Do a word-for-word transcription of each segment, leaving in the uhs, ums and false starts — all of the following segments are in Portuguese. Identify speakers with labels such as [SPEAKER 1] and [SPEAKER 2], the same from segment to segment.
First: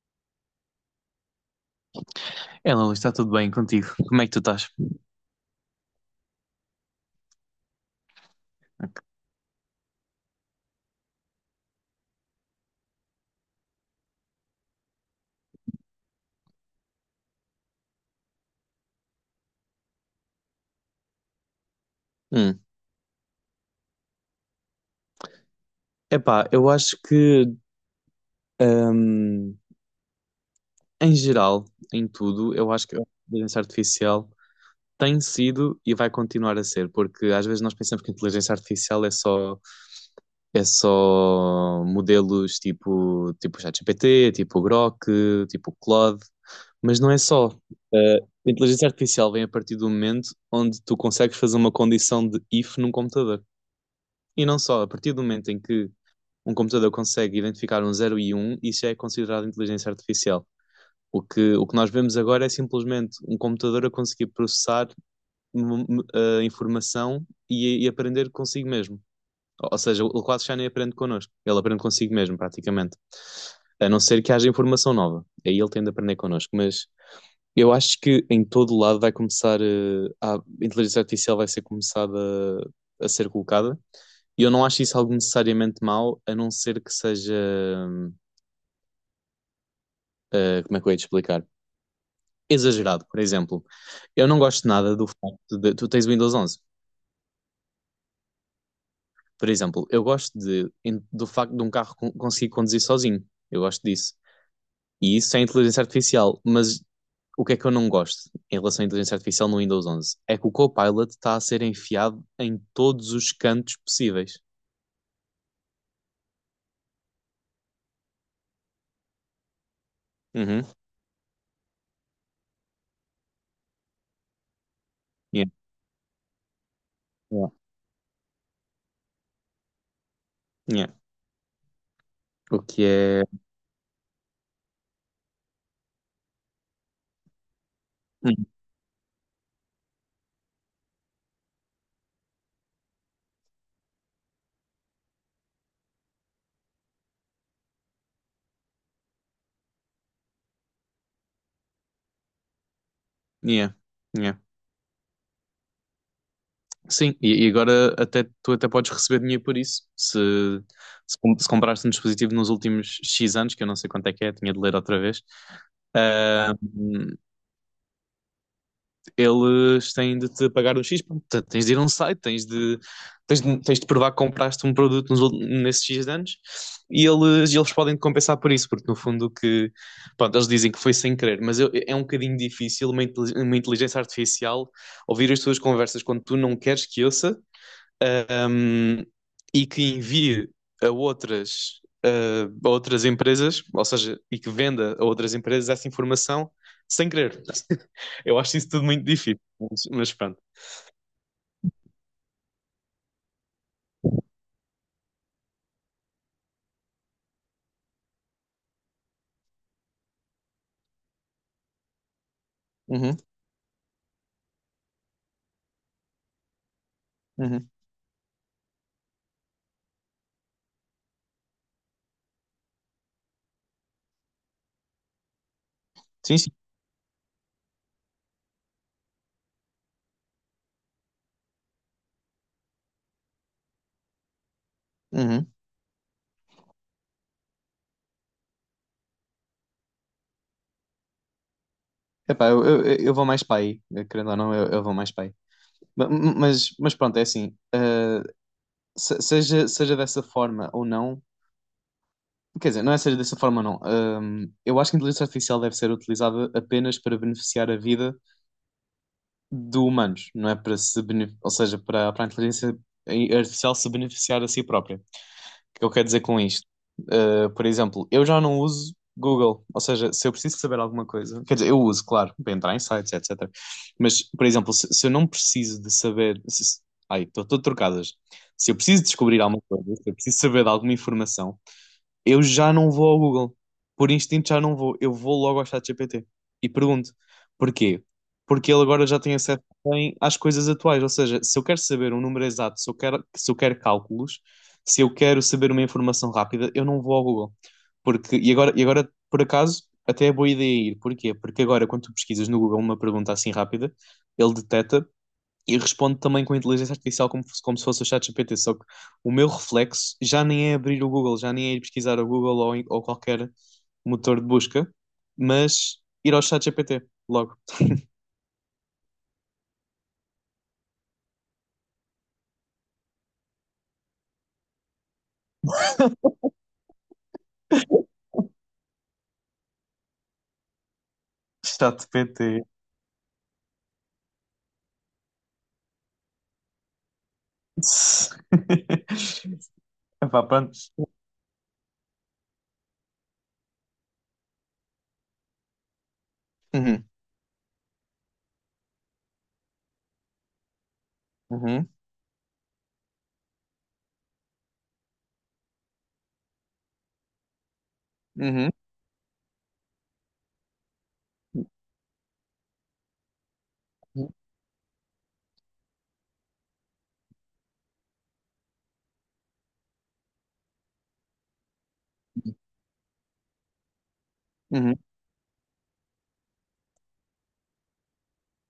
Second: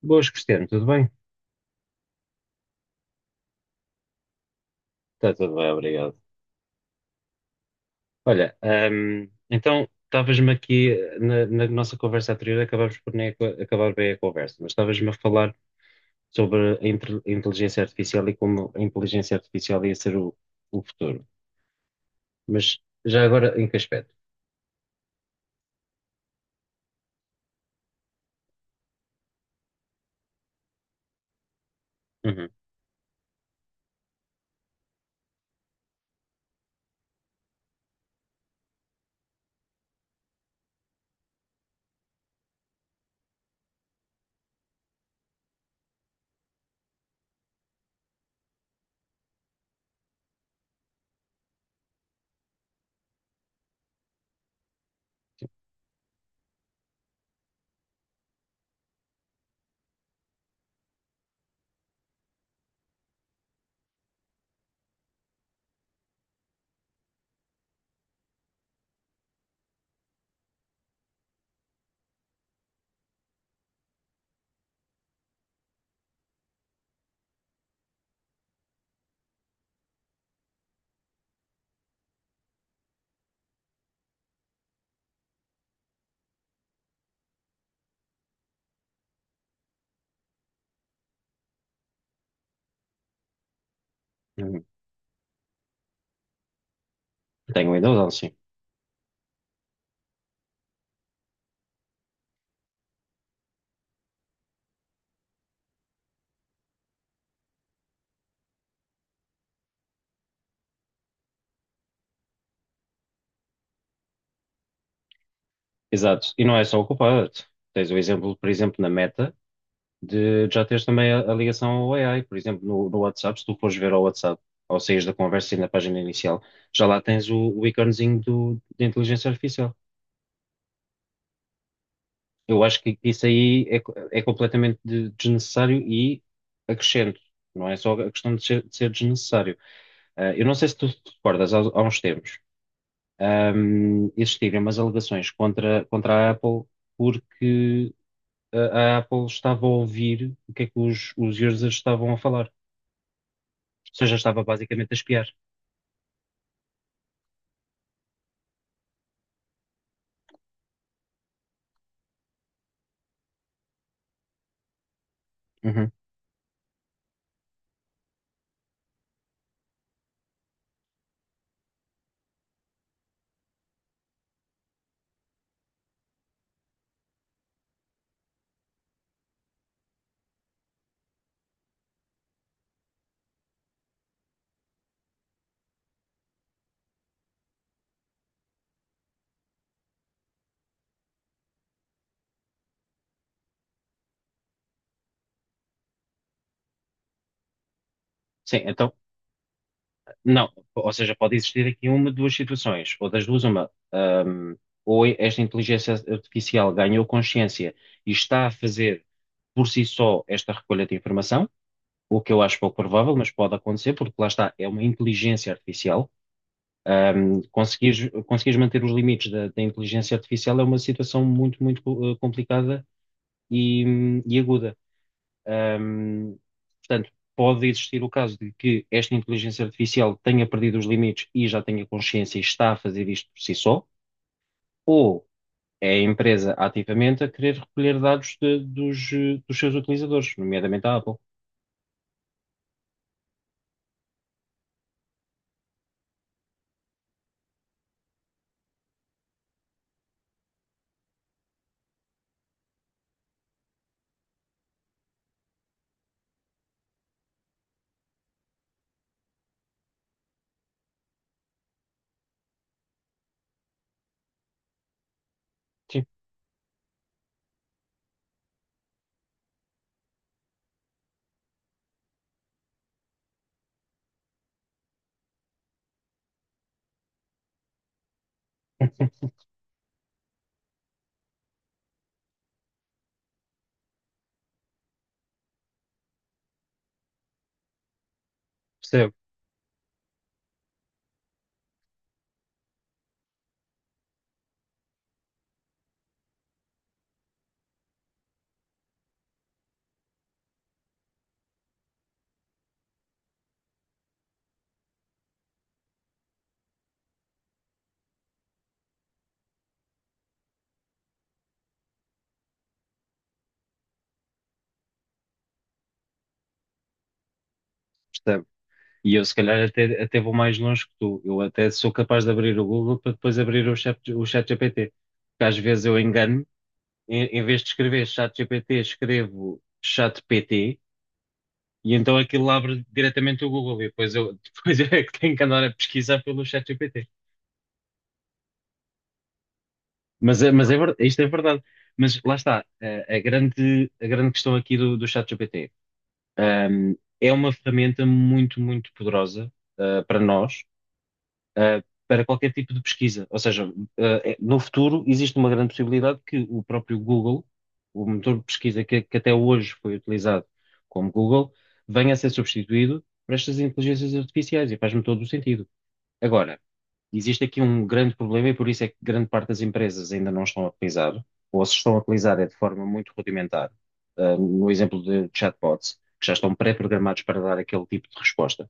[SPEAKER 1] Boas, Cristiano, tudo bem?
[SPEAKER 2] É, Luís, está tudo bem contigo? Como é que tu estás?
[SPEAKER 1] Está tudo bem, obrigado. Olha, ahm, então estavas-me aqui eh, na, na nossa conversa anterior, acabámos por nem aca- acabar bem a conversa, mas estavas-me a falar sobre a intel- a inteligência artificial e como a inteligência artificial ia ser o, o futuro.
[SPEAKER 2] Hum,
[SPEAKER 1] Mas já agora, em que aspecto?
[SPEAKER 2] Epá, eu acho que, hum, em geral, em
[SPEAKER 1] Uhum,
[SPEAKER 2] tudo, eu acho que a inteligência artificial tem sido e vai continuar a ser, porque às vezes nós pensamos que a inteligência artificial é só, é só modelos tipo, tipo ChatGPT, tipo Grok, tipo Claude, mas não é só. Eh, a inteligência artificial vem a partir do momento onde tu consegues fazer uma condição de if num computador. E não só, a partir do momento em que um computador consegue identificar um zero e um, isso já é considerado inteligência artificial. O que, o que nós vemos agora é simplesmente um computador a conseguir processar hum, hum, a informação e, e aprender consigo mesmo. Ou ou seja, ele quase já nem aprende connosco, ele aprende consigo mesmo, praticamente. A não ser que haja informação nova, aí ele tende a aprender connosco, mas eu acho que em todo lado vai começar, eh, a, inteligência artificial vai ser começada a ser colocada. E eu não acho isso algo necessariamente mau, a não ser que seja, eh, como é que eu ia te explicar? Exagerado, por exemplo. Eu não
[SPEAKER 1] uhum.
[SPEAKER 2] gosto nada do facto de tu tens o Windows onze.
[SPEAKER 1] Tenho ainda, não, sim.
[SPEAKER 2] Por exemplo, eu gosto de, em- do facto de um carro con- conseguir conduzir sozinho. Eu gosto disso. E isso é inteligência artificial, mas. O que é que eu não gosto em relação à inteligência artificial no Windows onze? É que o Copilot está a ser enfiado em todos os cantos possíveis.
[SPEAKER 1] Exato. E não é só o culpado. Tens o exemplo, por exemplo, na Meta. De
[SPEAKER 2] Uhum.
[SPEAKER 1] já teres também a, a ligação ao A I. Por exemplo, no, no WhatsApp, se tu fores ver ao WhatsApp, ao saíres da
[SPEAKER 2] Yeah,
[SPEAKER 1] conversa e na página inicial, já lá tens o,
[SPEAKER 2] yeah,
[SPEAKER 1] o iconezinho do, de inteligência artificial.
[SPEAKER 2] yeah. O
[SPEAKER 1] Eu acho
[SPEAKER 2] que
[SPEAKER 1] que
[SPEAKER 2] é.
[SPEAKER 1] isso aí é, co- é completamente de- desnecessário e acrescento. Não é só a questão de
[SPEAKER 2] Hum.
[SPEAKER 1] ser, de ser desnecessário. Ah, eu não sei se tu te recordas, há, há uns tempos, ahm, existiram umas alegações contra, contra a Apple porque a, a Apple estava a ouvir o que é que os os users estavam a falar.
[SPEAKER 2] Yeah,
[SPEAKER 1] Ou seja,
[SPEAKER 2] yeah.
[SPEAKER 1] estava basicamente a espiar.
[SPEAKER 2] Sim, e, e agora até, tu até podes receber dinheiro por isso. Se, se, com- se compraste um dispositivo nos últimos X anos, que eu não sei quanto é que é, tinha de ler outra vez.
[SPEAKER 1] Uhum.
[SPEAKER 2] Ah, hum, eles têm de te pagar um X, portanto, tens de ir a um site, tens de, tens de, tens de provar que compraste um produto nos, nesses X anos e eles, eles podem te compensar por isso, porque no fundo que, pronto, eles dizem que foi sem querer, mas eu- é um bocadinho difícil uma, intelig- uma inteligência artificial ouvir as tuas conversas quando tu não queres que ouça ahm, e que envie a outras, ah, a outras empresas, ou seja, e que venda a outras empresas essa informação sem querer. Eu acho
[SPEAKER 1] Sim,
[SPEAKER 2] isso tudo
[SPEAKER 1] então,
[SPEAKER 2] muito difícil, mas, mas pronto.
[SPEAKER 1] não, ou seja, pode existir aqui uma de duas situações, ou das duas uma. Ahm, ou esta inteligência artificial ganhou consciência e está a fazer por si só esta recolha de informação, o que eu acho pouco provável,
[SPEAKER 2] Uhum,
[SPEAKER 1] mas pode acontecer, porque lá está, é uma inteligência artificial. Ahm,
[SPEAKER 2] uhum.
[SPEAKER 1] conseguires, conseguires manter os limites da, da inteligência artificial é uma situação muito, muito eh, complicada e, e aguda. Um,
[SPEAKER 2] Sim, sim.
[SPEAKER 1] portanto, pode existir o caso de que esta inteligência artificial tenha perdido os limites e já tenha consciência e está a fazer isto por si só, ou
[SPEAKER 2] Uhum.
[SPEAKER 1] é a empresa ativamente a querer recolher dados de- dos, eh, dos seus utilizadores, nomeadamente a Apple.
[SPEAKER 2] Epá, eu, eu, eu vou mais para aí, eh, querendo ou não, eu, eu vou mais para aí. Ma- Mas, mas pronto, é assim, ah, se- seja, seja dessa forma ou não, quer dizer, não é seja dessa forma ou não, ahm, eu acho que a inteligência artificial deve ser utilizada apenas para beneficiar a vida de humanos, não é para se bene- ou seja, para, para a inteligência artificial se beneficiar a si própria. O que eu
[SPEAKER 1] Sim,
[SPEAKER 2] quero dizer com isto? Uh, por exemplo, eu já não uso Google, ou seja, se eu preciso saber alguma coisa, quer dizer, eu uso, claro, para entrar em sites, etcétera. Mas, por exemplo, se, se eu não preciso de saber, se, se- ai, estou todo trocadas. Se eu preciso descobrir alguma coisa, se eu preciso saber de alguma informação, eu já não vou ao Google. Por instinto já não vou. Eu vou logo ao ChatGPT e pergunto porquê? Porque ele agora
[SPEAKER 1] percebo,
[SPEAKER 2] já tem acesso também às coisas atuais. Ou seja, se eu quero saber um número exato, se eu quero, se eu quero cálculos, se eu quero saber uma informação rápida, eu não vou ao Google. Porque, e agora, e agora, por acaso, até é boa ideia ir. Porquê? Porque agora, quando tu pesquisas no Google uma pergunta assim rápida, ele detecta e respondo também com a inteligência artificial como, se- como se fosse o ChatGPT, só que o meu reflexo já nem é abrir o Google, já nem é ir pesquisar o Google ou, em- ou qualquer motor de busca, mas ir ao ChatGPT logo.
[SPEAKER 1] percebo. E eu, se calhar, até, até vou mais longe que tu. Eu até sou capaz de abrir o Google para depois abrir o chat, o chat G P T. Porque às vezes eu engano-me, em, em vez de escrever chat G P T, escrevo chat P T. E então aquilo
[SPEAKER 2] ChatGPT.
[SPEAKER 1] abre diretamente o Google e depois eu, depois eu é que tenho que andar a pesquisar pelo ChatGPT. Mas,
[SPEAKER 2] Epá,
[SPEAKER 1] é- mas
[SPEAKER 2] pronto.
[SPEAKER 1] é, ver- isto é verdade. Mas lá está, a, a grande, a grande questão aqui do, do ChatGPT. Ahm,
[SPEAKER 2] Uhum,
[SPEAKER 1] é uma ferramenta muito, muito poderosa, ah, para nós, ah,
[SPEAKER 2] uhum,
[SPEAKER 1] para qualquer tipo de pesquisa. Ou seja, ah, é- no futuro existe uma grande possibilidade que o próprio Google, o motor de
[SPEAKER 2] uhum,
[SPEAKER 1] pesquisa que, que até hoje foi utilizado como Google, venha a ser substituído por estas inteligências artificiais e faz-me todo o sentido. Agora, existe aqui um grande problema e por isso é que grande parte das empresas ainda não estão a utilizar, ou se estão a utilizar é de forma muito rudimentar. Ah, no
[SPEAKER 2] uhum,
[SPEAKER 1] exemplo de chatbots, que já estão pré-programados para dar aquele tipo de resposta.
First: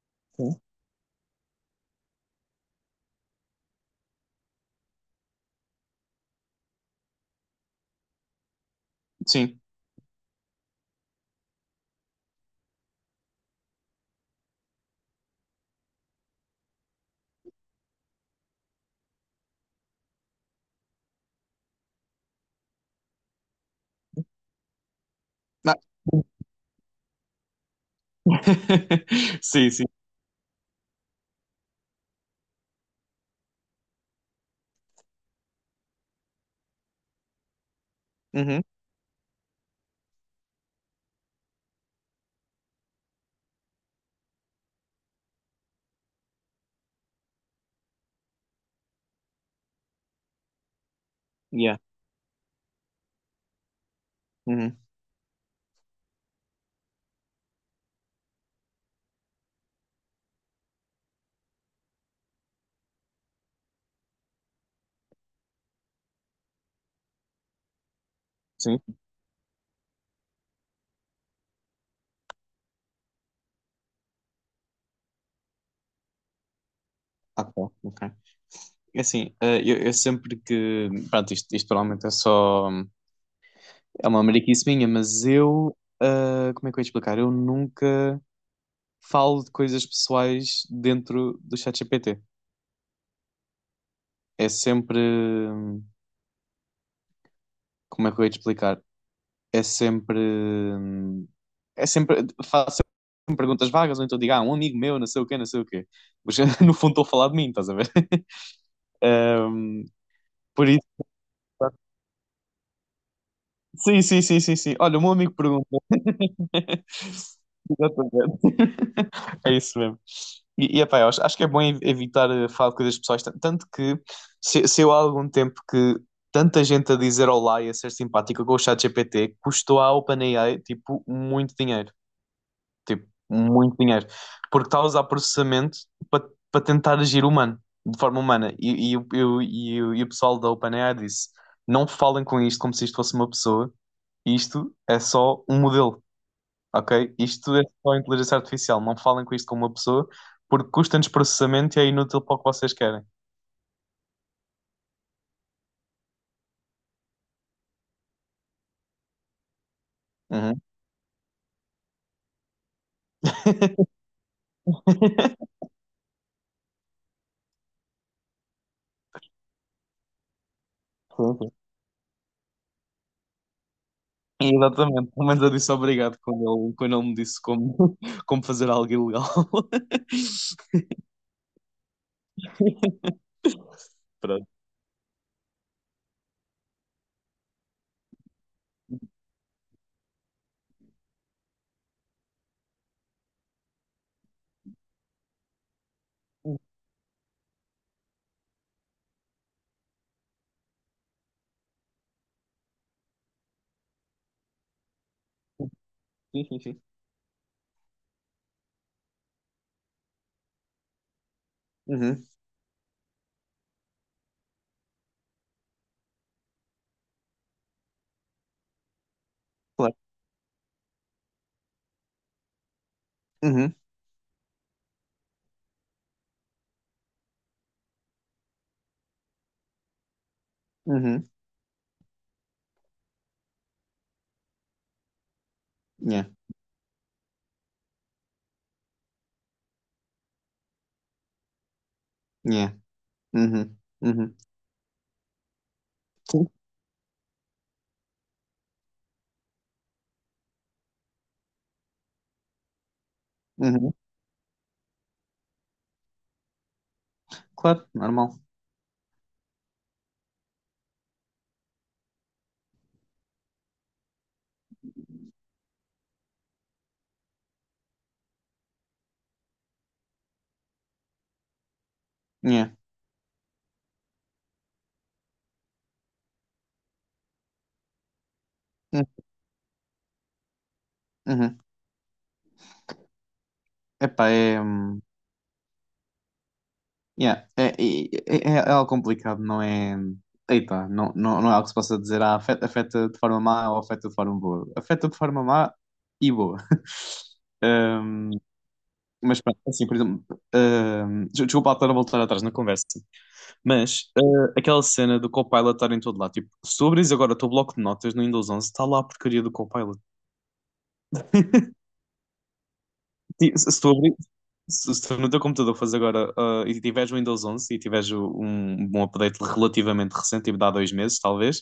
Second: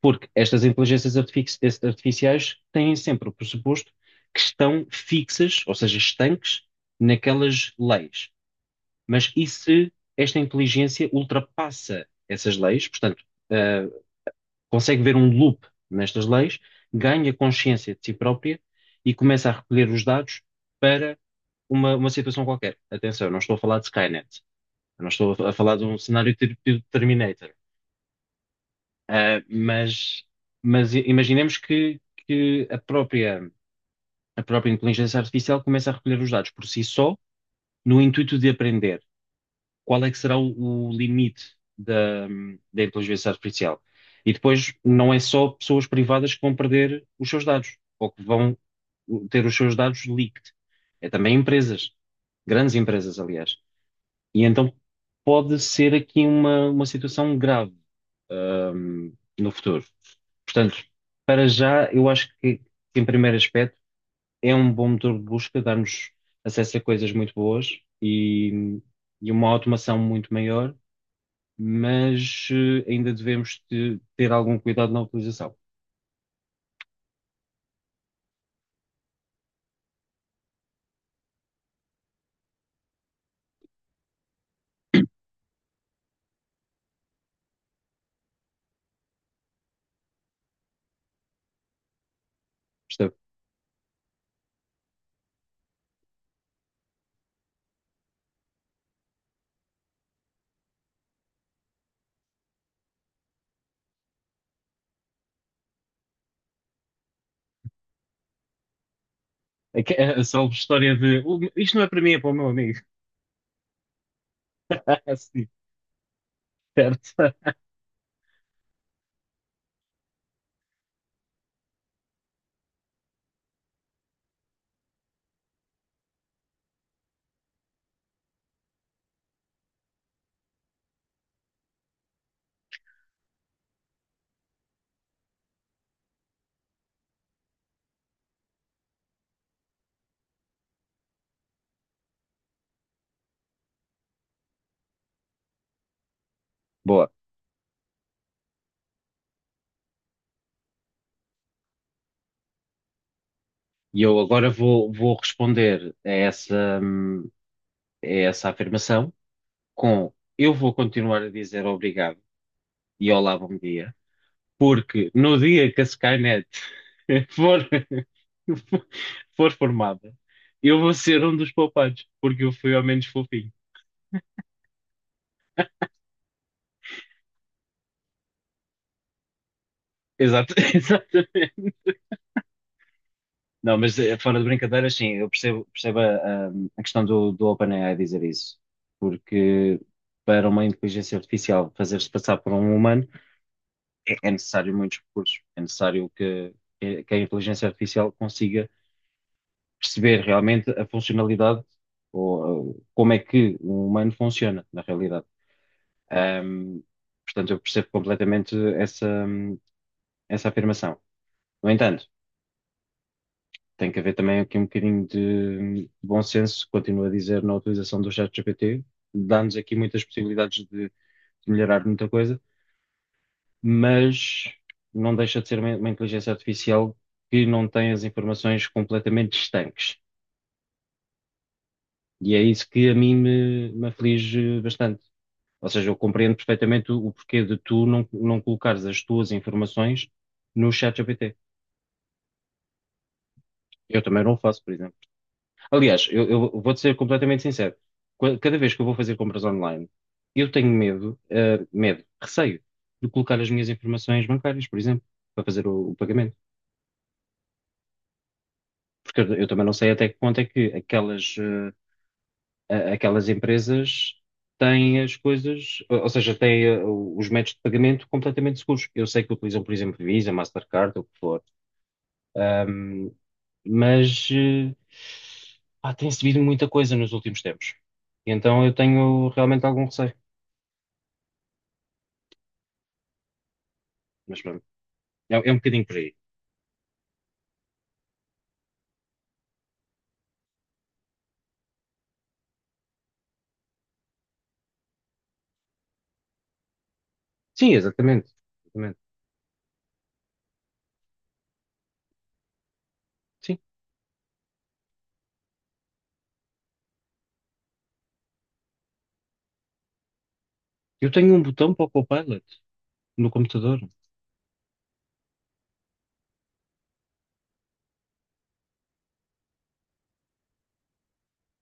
[SPEAKER 1] Porque
[SPEAKER 2] uhum.
[SPEAKER 1] estas inteligências artifici- artificiais têm sempre o pressuposto que estão fixas, ou seja, estanques, naquelas leis. Mas e
[SPEAKER 2] Sim.
[SPEAKER 1] se esta inteligência ultrapassa essas leis? Portanto, ah, consegue ver um loop nestas leis, ganha consciência de si própria e começa a recolher os dados para uma, uma situação qualquer. Atenção, eu não estou a falar de Skynet, eu não estou a
[SPEAKER 2] Ah.
[SPEAKER 1] falar de um cenário tipo Terminator. Ah,
[SPEAKER 2] Sim, sim.
[SPEAKER 1] mas, mas imaginemos que, que a própria, a própria inteligência artificial começa a recolher os dados por si só, no intuito de
[SPEAKER 2] Uhum,
[SPEAKER 1] aprender. Qual é que será o, o limite da, da inteligência artificial. E depois não é só pessoas privadas que vão perder os seus dados ou que vão ter os seus dados leaked. É também
[SPEAKER 2] yeah.
[SPEAKER 1] empresas, grandes empresas, aliás. E então
[SPEAKER 2] Uhum,
[SPEAKER 1] pode ser aqui uma, uma situação grave, ahm, no futuro. Portanto, para já, eu acho que, em primeiro aspecto, é um bom motor de busca, dar-nos acesso a coisas muito boas e,
[SPEAKER 2] sim.
[SPEAKER 1] e uma automação muito maior, mas eh, ainda devemos te- ter algum cuidado na utilização.
[SPEAKER 2] Ah, tá, ok. É assim, eh, eu, eu sempre que. Pronto, isto, isto provavelmente é só. É uma mariquice minha, mas eu, ah, como é que eu ia explicar? Eu nunca falo de coisas pessoais dentro do ChatGPT.
[SPEAKER 1] Percebe?
[SPEAKER 2] É sempre, hum, como é que eu ia te explicar? É sempre, hum, é sempre, faço sempre perguntas vagas, ou então digo, ah, um amigo meu, não sei o quê, não sei o quê. Mas no fundo estou a falar de mim, estás a ver?
[SPEAKER 1] A,
[SPEAKER 2] Hum,
[SPEAKER 1] que- a salve
[SPEAKER 2] por isso,
[SPEAKER 1] história de "Oh, isto não é para mim, é para o meu amigo.
[SPEAKER 2] sim, sim, sim, sim, sim. Olha, o meu amigo
[SPEAKER 1] Assim,
[SPEAKER 2] pergunta,
[SPEAKER 1] certo?
[SPEAKER 2] exatamente. É isso mesmo. E, e epá, eu acho, acho que é bom ev- evitar eh, falar de coisas pessoais, tan- tanto que se, se eu há algum tempo que tanta gente a dizer olá e a ser simpática com o chat ChatGPT custou à OpenAI tipo muito dinheiro, tipo muito dinheiro, porque está a usar processamento para para tentar agir humano, de forma humana. E, e, o- e, o- e, o- e o pessoal da OpenAI disse: Não falem com isto como se isto fosse uma pessoa, isto é só um modelo. Ok?
[SPEAKER 1] Boa.
[SPEAKER 2] Isto é só inteligência artificial. Não falem com isto com uma pessoa, porque custa-nos processamento e é inútil para o que vocês querem.
[SPEAKER 1] E eu agora vou, vou responder a essa, hum, a essa afirmação com eu
[SPEAKER 2] Uhum.
[SPEAKER 1] vou continuar a dizer obrigado e olá, bom dia, porque no dia que a Skynet for, for formada, eu vou ser um
[SPEAKER 2] Sim,
[SPEAKER 1] dos
[SPEAKER 2] sim.
[SPEAKER 1] poupados, porque eu fui ao menos fofinho.
[SPEAKER 2] Exatamente. Pelo menos eu disse obrigado quando ele, quando ele me disse como, como fazer algo ilegal.
[SPEAKER 1] Exato, exato. Não, mas eh, fora de
[SPEAKER 2] Pronto.
[SPEAKER 1] brincadeiras, sim, eu percebo, percebo a, a- a questão do, do OpenAI dizer isso, porque para uma inteligência artificial fazer-se passar por um humano é, é necessário muitos recursos, é necessário que, que que a inteligência artificial consiga perceber realmente a funcionalidade ou eh, como é que um humano funciona na realidade.
[SPEAKER 2] Sim, sim, sim.
[SPEAKER 1] Ahm, portanto, eu percebo completamente essa, essa afirmação. No entanto,
[SPEAKER 2] Uhum,
[SPEAKER 1] tem que haver também aqui um bocadinho de bom senso, continuo a dizer, na utilização do ChatGPT. Dá-nos aqui
[SPEAKER 2] claro.
[SPEAKER 1] muitas possibilidades de, de melhorar muita coisa,
[SPEAKER 2] Uhum,
[SPEAKER 1] mas não deixa de ser uma, uma inteligência artificial que não tem as informações completamente estanques.
[SPEAKER 2] uhum.
[SPEAKER 1] E é isso que a mim me, me aflige bastante. Ou seja, eu
[SPEAKER 2] Yeah,
[SPEAKER 1] compreendo perfeitamente o, o porquê de tu não, não colocares as tuas informações no ChatGPT.
[SPEAKER 2] yeah. Uhum,
[SPEAKER 1] Eu também não
[SPEAKER 2] uhum.
[SPEAKER 1] o faço, por exemplo. Aliás, eu,
[SPEAKER 2] Sim.
[SPEAKER 1] eu vou-te ser completamente sincero. Qua- Cada vez que eu vou fazer compras online, eu tenho medo, eh, medo, receio de colocar as minhas
[SPEAKER 2] Uhum.
[SPEAKER 1] informações bancárias, por exemplo, para fazer o, o pagamento.
[SPEAKER 2] Claro, normal.
[SPEAKER 1] Porque eu, eu também não sei até que ponto é que aquelas, eh, a- aquelas empresas têm as coisas, ou ou seja, têm, eh, os métodos de pagamento completamente seguros. Eu sei que utilizam, por exemplo, Visa, Mastercard, ou o que for.
[SPEAKER 2] Yeah.
[SPEAKER 1] Ahm, mas eh, pá, tem subido muita coisa nos últimos tempos. E então eu
[SPEAKER 2] Uhum.
[SPEAKER 1] tenho realmente algum receio.
[SPEAKER 2] Uhum. Epá,
[SPEAKER 1] Mas
[SPEAKER 2] é.
[SPEAKER 1] pronto, é, é um bocadinho por aí.
[SPEAKER 2] Yeah, É, e- é, é é algo complicado, não é? Eita, não, não, não é algo que se possa dizer, ah, afeta, afeta de forma má ou afeta de forma boa. Afeta de forma má e boa.
[SPEAKER 1] Sim, exatamente.
[SPEAKER 2] Ahm,
[SPEAKER 1] Exatamente.
[SPEAKER 2] mas pronto, é assim, por exemplo, ahm, des- desculpa lá estar a voltar atrás na conversa,
[SPEAKER 1] Sim.
[SPEAKER 2] mas ah, aquela cena do Copilot estar em todo lado, tipo, se tu abris agora o teu bloco de notas no Windows onze está lá a porcaria do Copilot.
[SPEAKER 1] Eu tenho um botão para o Copilot no
[SPEAKER 2] Ti- Se
[SPEAKER 1] computador.
[SPEAKER 2] se tu abri- Se, se tu no teu computador fores agora ah, e tiveres o Windows onze e tiveres o- um, um update relativamente recente, tipo de há dois meses, talvez,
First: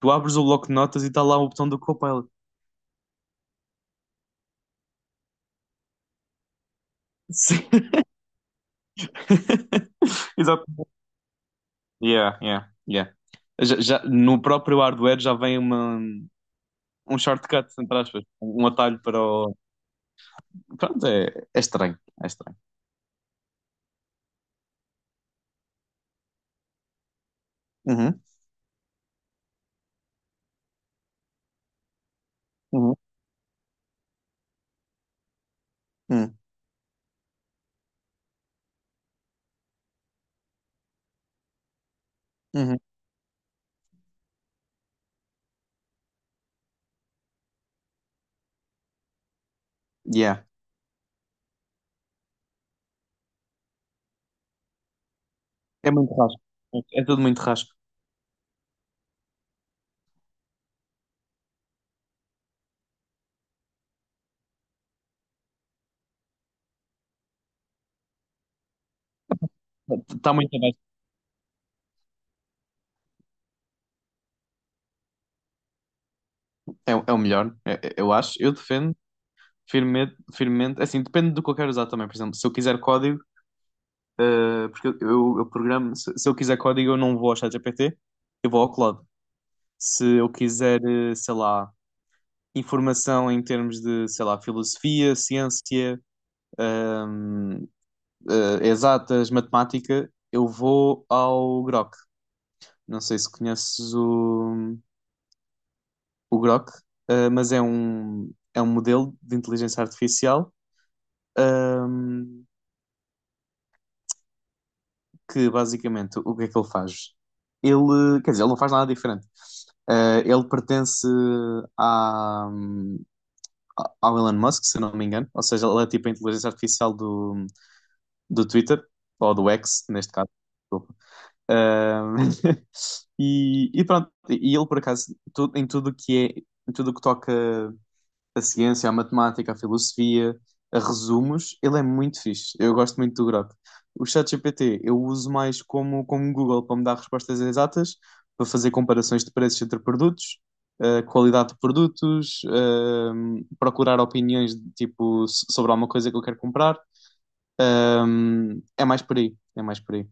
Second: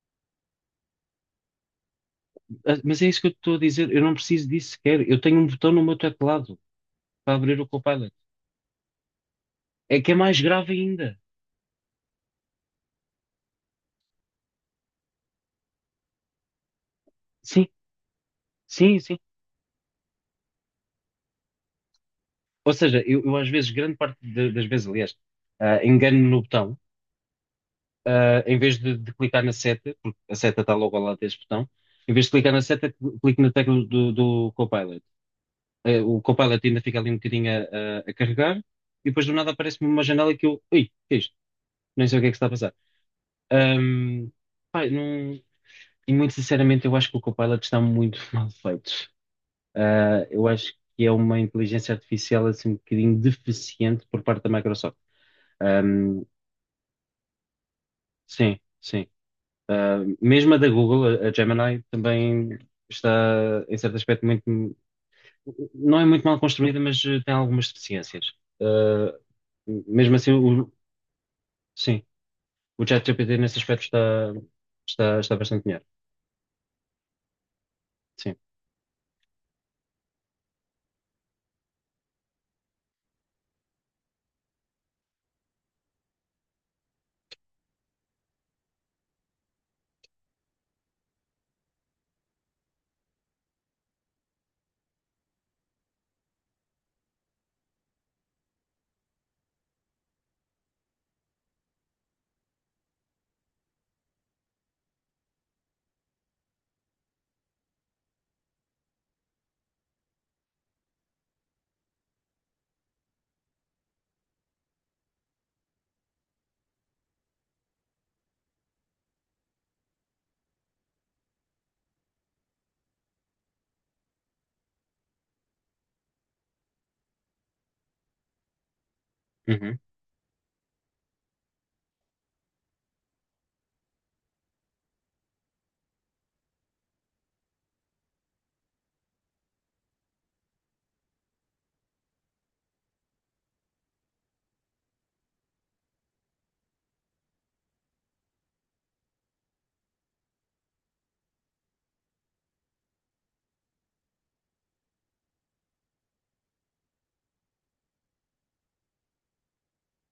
[SPEAKER 2] tu abres o bloco de notas e está lá o botão do Copilot.
[SPEAKER 1] Ah, mas é isso que eu estou a dizer. Eu não preciso disso sequer. Eu tenho um botão no meu teclado para abrir o
[SPEAKER 2] Sim.
[SPEAKER 1] Copilot. É que é mais
[SPEAKER 2] Exato.
[SPEAKER 1] grave ainda.
[SPEAKER 2] Yeah, yeah, yeah. Já, já- no próprio hardware já vem uma, um
[SPEAKER 1] Sim,
[SPEAKER 2] shortcut, entre aspas, um
[SPEAKER 1] sim,
[SPEAKER 2] atalho
[SPEAKER 1] sim.
[SPEAKER 2] para o. Pronto, é, é estranho. É estranho.
[SPEAKER 1] Ou seja, eu, eu às vezes, grande parte de- das vezes, aliás, ah, engano-me no botão.
[SPEAKER 2] Uhum,
[SPEAKER 1] Em vez de, de clicar na seta, porque a seta está logo ao lado desse botão, em vez de clicar na seta,
[SPEAKER 2] uhum,
[SPEAKER 1] cl- clico na tecla do, do Copilot. Eh, o
[SPEAKER 2] uhum,
[SPEAKER 1] Copilot ainda fica ali um bocadinho a, a- a carregar, e depois do nada aparece-me uma janela que eu, ui, o que é isto? Nem sei o que é que está a passar.
[SPEAKER 2] uhum.
[SPEAKER 1] Ahm, pá, não- e muito sinceramente, eu acho que o Copilot está muito mal feito. Ah,
[SPEAKER 2] Yeah.
[SPEAKER 1] eu acho que é uma inteligência artificial assim um bocadinho deficiente por parte da Microsoft.
[SPEAKER 2] É muito
[SPEAKER 1] Ahm,
[SPEAKER 2] rasco. É tudo muito rasco.
[SPEAKER 1] sim, sim. Ah, mesmo a da Google, a a Gemini, também está, em certo aspecto, muito. Não é muito mal construída, mas eh, tem algumas deficiências. Ah, mesmo assim,
[SPEAKER 2] Está muito
[SPEAKER 1] o,
[SPEAKER 2] abaixo.
[SPEAKER 1] sim, o ChatGPT nesse aspecto está, está, está bastante melhor.
[SPEAKER 2] É, é o melhor, é- é- eu acho.
[SPEAKER 1] Sim.
[SPEAKER 2] Eu defendo firme firmemente, é assim, depende do que eu quero usar também. Por exemplo, se eu quiser código, eh, porque eu, eu, eu programo, se, se eu quiser código, eu não vou ao ChatGPT, eu vou ao Claude. Se eu quiser, eh, sei lá, informação em termos de, sei lá, filosofia, ciência, ahm, eh, exatas, matemática, eu vou ao Grok. Não sei se conheces o, o Grok, eh, mas é um, é um modelo de inteligência artificial. ahm, que basicamente o que é que ele faz? Ele, quer dizer, ele não faz nada diferente. Eh, ele pertence à, ao Elon Musk, se eu não me engano, ou seja, ele é tipo a inteligência artificial do, do Twitter, ou do
[SPEAKER 1] Uhum.
[SPEAKER 2] X, neste caso. Desculpa. Eh, e, e pronto, e ele por acaso, tu- em tudo que é, em tudo que toca a ciência, a matemática, a filosofia, a resumos, ele é muito fixe. Eu gosto muito do Grok. O ChatGPT eu uso mais como, como Google para me dar respostas exatas, para fazer comparações de preços entre produtos, eh, qualidade de produtos, eh, procurar opiniões de, tipo so- sobre alguma coisa que eu quero comprar. Ahm, é mais por aí, é mais por aí.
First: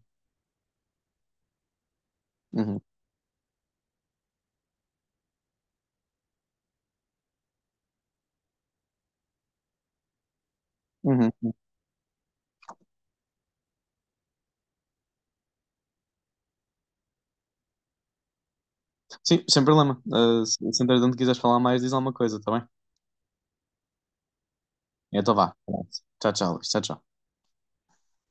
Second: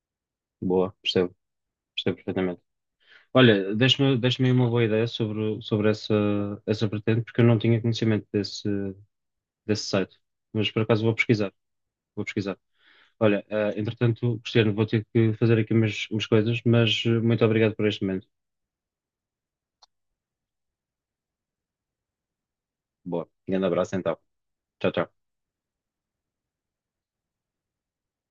[SPEAKER 1] Boa, percebo, percebo perfeitamente.
[SPEAKER 2] Uhum,
[SPEAKER 1] Olha, deixa-me deixa-me aí uma boa ideia sobre, sobre essa, essa vertente, porque eu não tinha conhecimento desse, desse site. Mas por acaso vou
[SPEAKER 2] uhum.
[SPEAKER 1] pesquisar. Vou pesquisar. Olha, ah, entretanto, Cristiano, vou ter que fazer aqui umas, umas coisas, mas eh, muito obrigado por este momento.
[SPEAKER 2] Sim, sem problema. Eh, se, se entretanto quiseres falar mais, diz alguma coisa, tá bem?
[SPEAKER 1] Boa. Grande abraço então. Tchau, tchau.
[SPEAKER 2] Então vá. Tchau, tchau, Luís. Tchau, tchau.